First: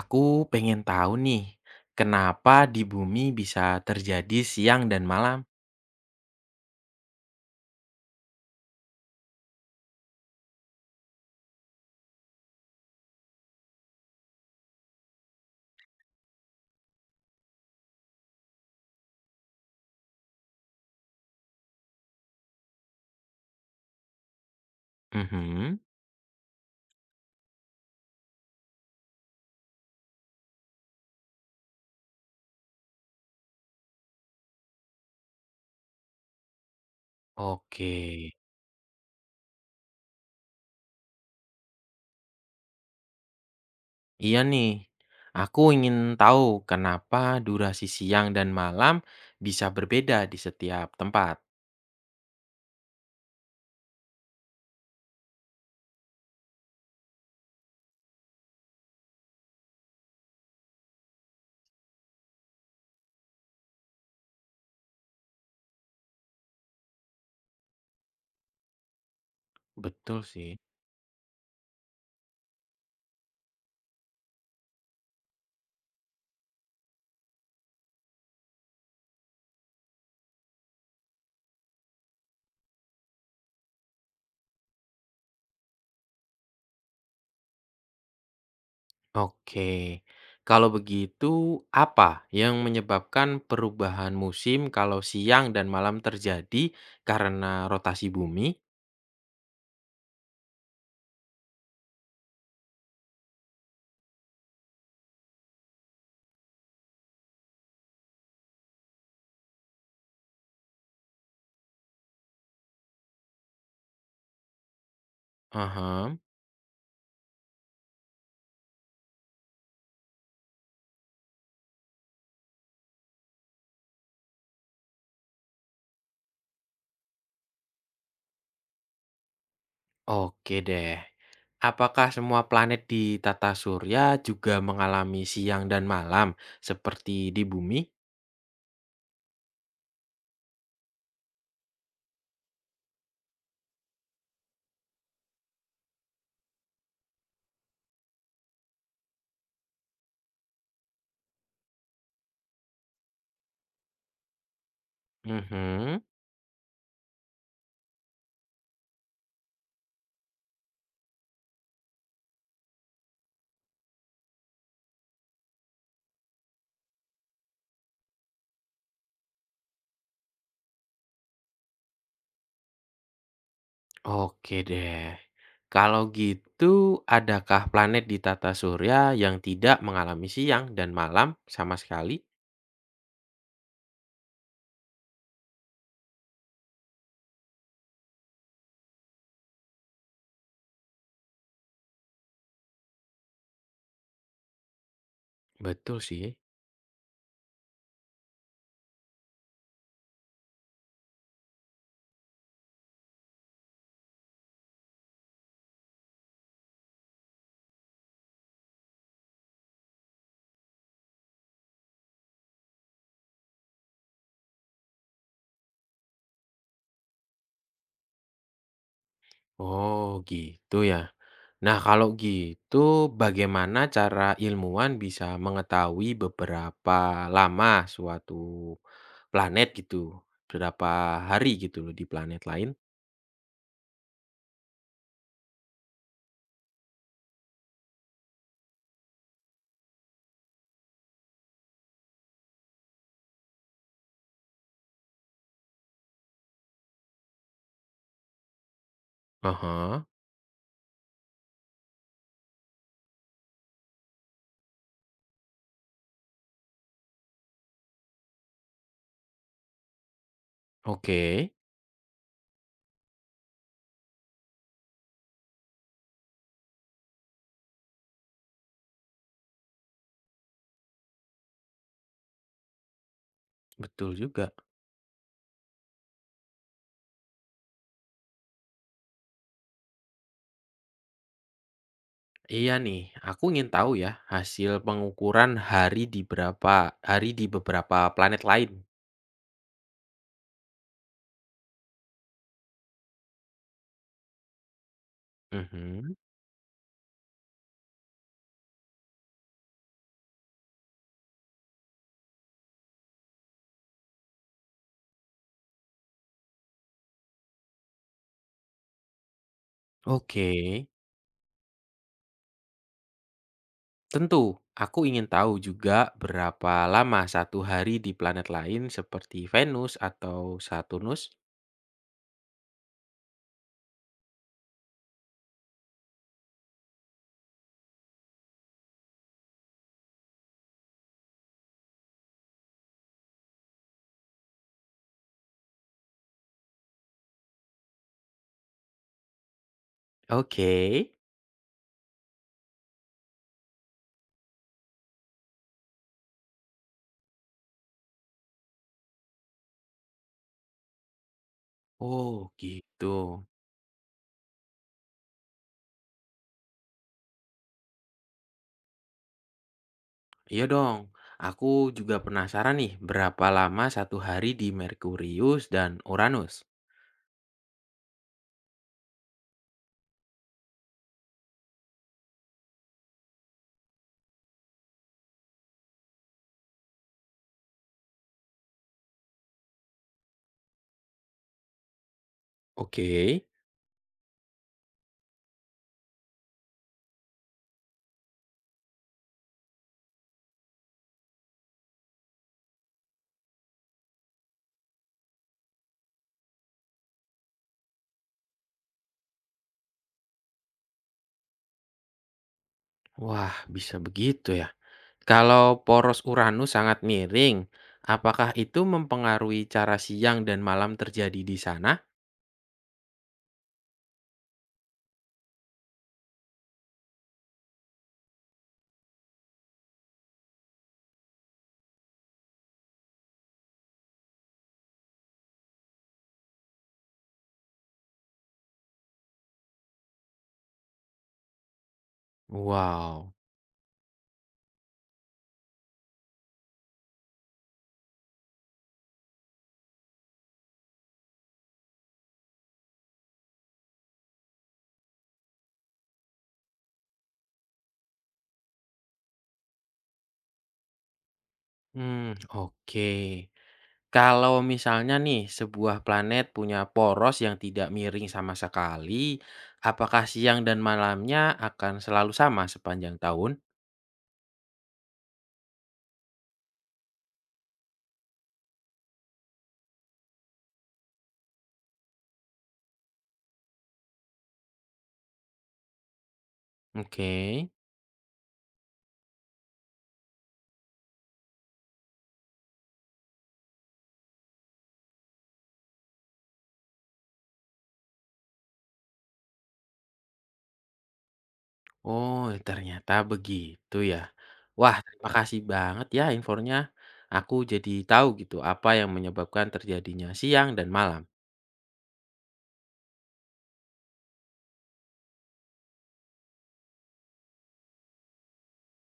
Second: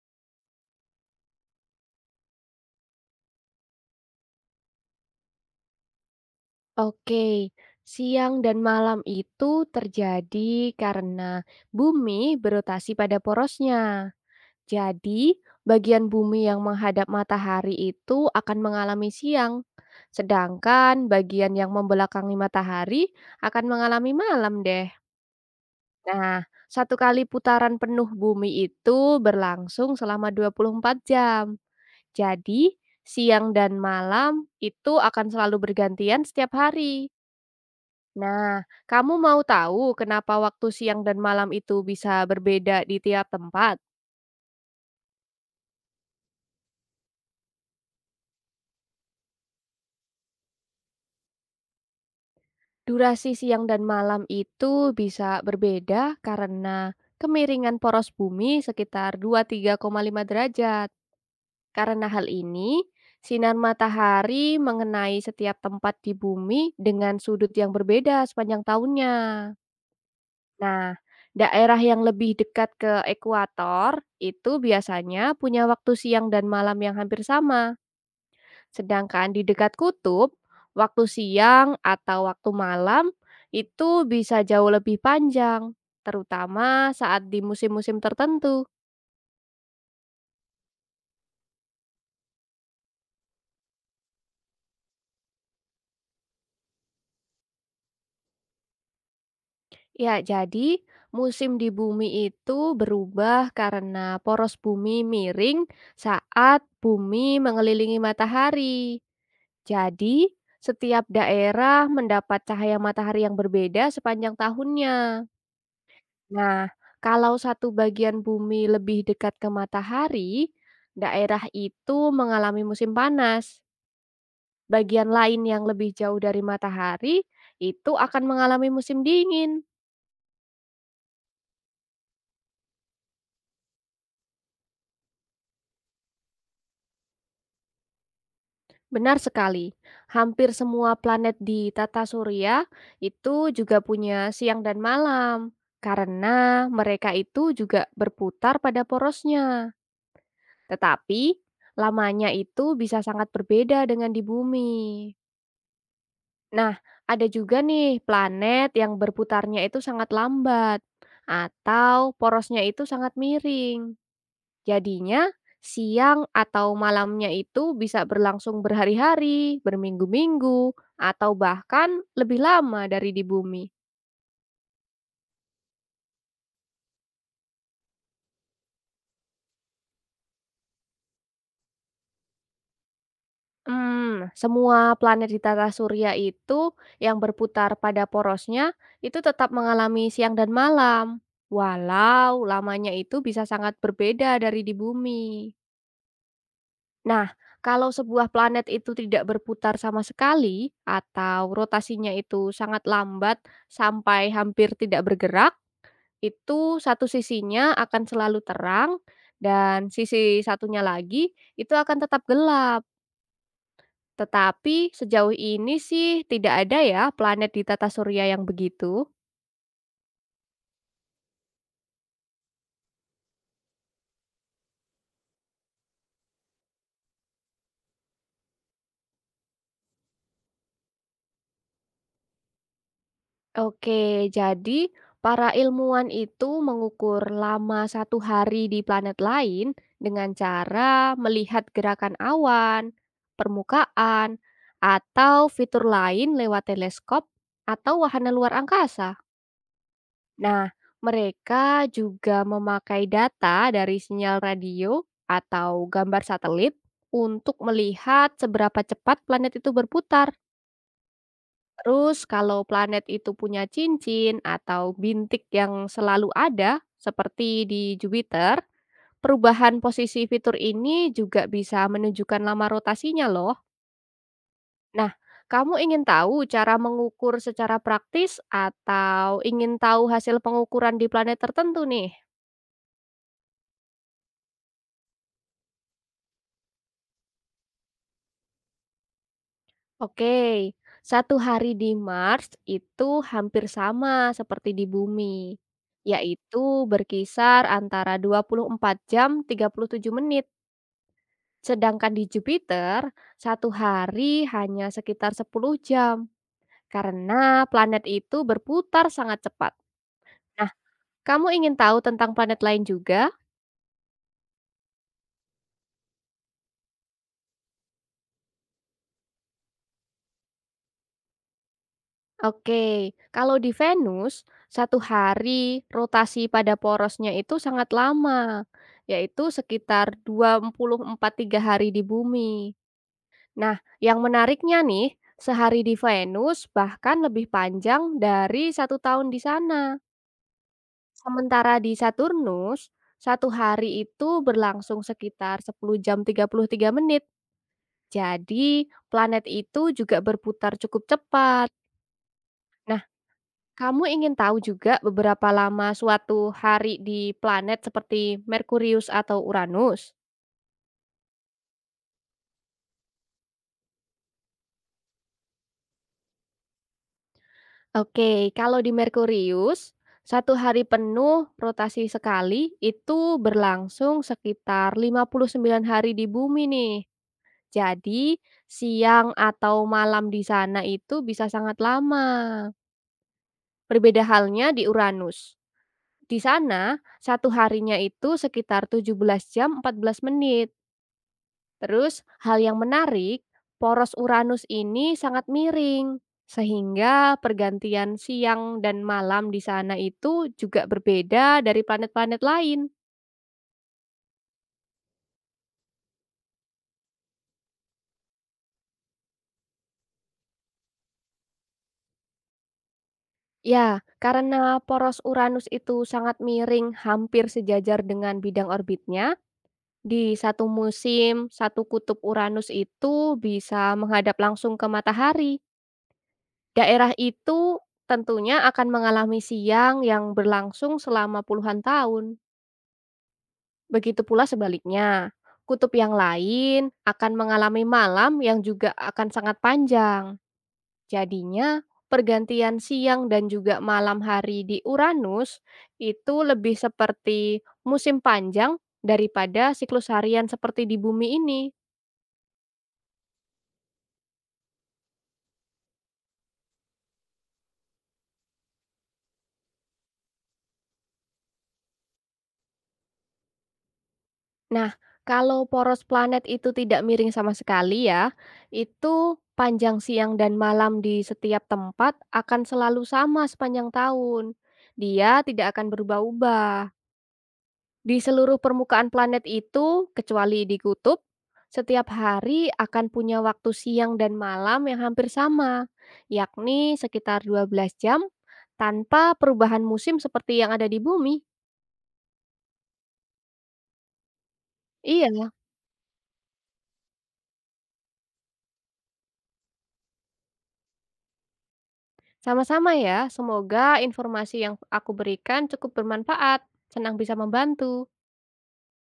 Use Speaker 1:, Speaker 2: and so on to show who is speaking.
Speaker 1: Aku pengen tahu nih, kenapa di bumi bisa terjadi siang dan malam?
Speaker 2: Oke, siang dan malam itu terjadi karena bumi berotasi pada porosnya. Jadi, bagian bumi yang menghadap matahari itu akan mengalami siang, sedangkan bagian yang membelakangi matahari akan mengalami malam deh.
Speaker 1: Mhm.
Speaker 2: Nah, satu kali putaran penuh bumi itu berlangsung selama 24 jam. Jadi, siang dan malam itu akan selalu bergantian setiap hari.
Speaker 1: Oke,
Speaker 2: Nah, kamu mau tahu kenapa waktu siang dan malam itu bisa berbeda di tiap tempat?
Speaker 1: iya nih. Aku ingin tahu kenapa durasi siang dan malam bisa berbeda di setiap tempat.
Speaker 2: Durasi siang dan malam itu bisa berbeda karena kemiringan poros bumi sekitar dua puluh tiga koma lima derajat. Karena hal ini, sinar matahari mengenai setiap tempat di bumi dengan sudut yang berbeda sepanjang tahunnya.
Speaker 1: Betul sih.
Speaker 2: Nah, daerah yang lebih dekat ke ekuator itu biasanya punya waktu siang dan malam yang hampir sama. Sedangkan di dekat kutub, waktu siang atau waktu malam itu bisa jauh lebih panjang, terutama saat di musim-musim tertentu.
Speaker 1: Oke, kalau begitu apa yang menyebabkan perubahan musim kalau siang dan malam terjadi karena rotasi bumi?
Speaker 2: Ya, jadi musim di bumi itu berubah karena poros bumi miring saat bumi mengelilingi matahari. Jadi, setiap daerah mendapat cahaya matahari yang berbeda sepanjang tahunnya.
Speaker 1: Aha.
Speaker 2: Nah, kalau satu bagian bumi lebih dekat ke matahari, daerah itu mengalami musim panas. Bagian lain yang lebih jauh dari matahari itu akan mengalami musim dingin.
Speaker 1: Oke deh. Apakah semua planet di tata surya juga mengalami siang dan malam seperti di bumi?
Speaker 2: Benar sekali. Hampir semua planet di tata surya itu juga punya siang dan malam karena mereka itu juga berputar pada porosnya. Tetapi lamanya itu bisa sangat berbeda dengan di bumi.
Speaker 1: Mhm.
Speaker 2: Nah, ada juga nih planet yang berputarnya itu sangat lambat atau porosnya itu sangat miring. Jadinya siang atau malamnya itu bisa berlangsung berhari-hari, berminggu-minggu, atau bahkan lebih lama dari di bumi.
Speaker 1: Oke deh. Kalau gitu, adakah planet di tata surya yang tidak mengalami siang dan malam sama sekali?
Speaker 2: Semua planet di tata surya itu yang berputar pada porosnya itu tetap mengalami siang dan malam, walau lamanya itu bisa sangat berbeda dari di bumi.
Speaker 1: Betul sih.
Speaker 2: Nah, kalau sebuah planet itu tidak berputar sama sekali atau rotasinya itu sangat lambat sampai hampir tidak bergerak, itu satu sisinya akan selalu terang dan sisi satunya lagi itu akan tetap gelap. Tetapi sejauh ini sih tidak ada ya planet di tata surya yang begitu.
Speaker 1: Oh, gitu ya. Nah, kalau gitu bagaimana cara ilmuwan bisa mengetahui beberapa lama suatu planet gitu, berapa hari gitu loh di planet lain?
Speaker 2: Oke, jadi para ilmuwan itu mengukur lama satu hari di planet lain dengan cara melihat gerakan awan, permukaan, atau fitur lain lewat teleskop atau wahana luar angkasa.
Speaker 1: Ah,
Speaker 2: Nah, mereka juga memakai data dari sinyal radio atau gambar satelit untuk melihat seberapa cepat planet itu berputar.
Speaker 1: oke,
Speaker 2: Terus kalau planet itu punya cincin atau bintik yang selalu ada, seperti di Jupiter, perubahan posisi fitur ini juga bisa menunjukkan lama rotasinya loh.
Speaker 1: betul juga.
Speaker 2: Nah, kamu ingin tahu cara mengukur secara praktis atau ingin tahu hasil pengukuran di planet tertentu nih?
Speaker 1: Iya nih, aku ingin tahu ya hasil pengukuran hari di berapa hari di beberapa planet lain.
Speaker 2: Oke, satu hari di Mars itu hampir sama seperti di bumi,
Speaker 1: Mhm,
Speaker 2: yaitu berkisar antara 24 jam 37 menit. Sedangkan di Jupiter, satu hari hanya sekitar 10 jam karena planet itu berputar sangat cepat.
Speaker 1: oke.
Speaker 2: Nah, kamu ingin tahu tentang planet lain juga?
Speaker 1: Tentu, aku ingin tahu juga berapa lama satu hari di planet lain seperti Venus atau Saturnus.
Speaker 2: Oke, kalau di Venus, satu hari rotasi pada porosnya itu sangat lama, yaitu sekitar dua puluh empat tiga hari di bumi. Nah, yang menariknya nih, sehari di Venus bahkan lebih panjang dari satu tahun di sana.
Speaker 1: Oke.
Speaker 2: Sementara di Saturnus, satu hari itu berlangsung sekitar 10 jam 33 menit. Jadi, planet itu juga berputar cukup cepat.
Speaker 1: Oh,
Speaker 2: Nah,
Speaker 1: gitu.
Speaker 2: kamu ingin tahu juga beberapa lama suatu hari di planet seperti Merkurius atau Uranus?
Speaker 1: Iya dong. Aku juga penasaran nih berapa lama satu hari di Merkurius dan Uranus.
Speaker 2: Oke, kalau di Merkurius, satu hari penuh rotasi sekali itu berlangsung sekitar 59 hari di bumi nih. Jadi, siang atau malam di sana itu bisa sangat lama.
Speaker 1: Oke.
Speaker 2: Berbeda halnya di Uranus. Di sana, satu harinya itu sekitar 17 jam 14 menit. Terus, hal yang menarik, poros Uranus ini sangat miring. Sehingga pergantian siang dan malam di sana itu juga berbeda dari planet-planet lain.
Speaker 1: Wah, bisa begitu ya. Kalau poros Uranus sangat miring, apakah itu mempengaruhi cara siang dan malam terjadi di sana?
Speaker 2: Ya, karena poros Uranus itu sangat miring hampir sejajar dengan bidang orbitnya, di satu musim, satu kutub Uranus itu bisa menghadap langsung ke matahari. Daerah itu tentunya akan mengalami siang yang berlangsung selama puluhan tahun.
Speaker 1: Wow.
Speaker 2: Begitu pula sebaliknya, kutub yang lain akan mengalami malam yang juga akan sangat panjang. Jadinya, pergantian siang dan juga malam hari di Uranus itu lebih seperti musim panjang daripada siklus harian seperti di bumi ini.
Speaker 1: Hmm, oke. Kalau misalnya nih sebuah planet punya poros yang tidak miring sama sekali, apakah siang dan malamnya akan selalu sama sepanjang tahun?
Speaker 2: Nah, kalau poros planet itu tidak miring sama sekali ya, itu panjang siang dan malam di setiap tempat akan selalu sama sepanjang tahun. Dia tidak akan berubah-ubah.
Speaker 1: Oke.
Speaker 2: Di seluruh permukaan planet itu, kecuali di kutub, setiap hari akan punya waktu siang dan malam yang hampir sama, yakni sekitar 12 jam tanpa perubahan musim seperti yang ada di bumi.
Speaker 1: Oh, ternyata begitu ya. Wah, terima
Speaker 2: Iya.
Speaker 1: kasih banget ya infonya. Aku jadi tahu gitu apa yang menyebabkan terjadinya siang dan malam.
Speaker 2: Sama-sama ya, semoga informasi yang aku berikan cukup bermanfaat. Senang bisa membantu.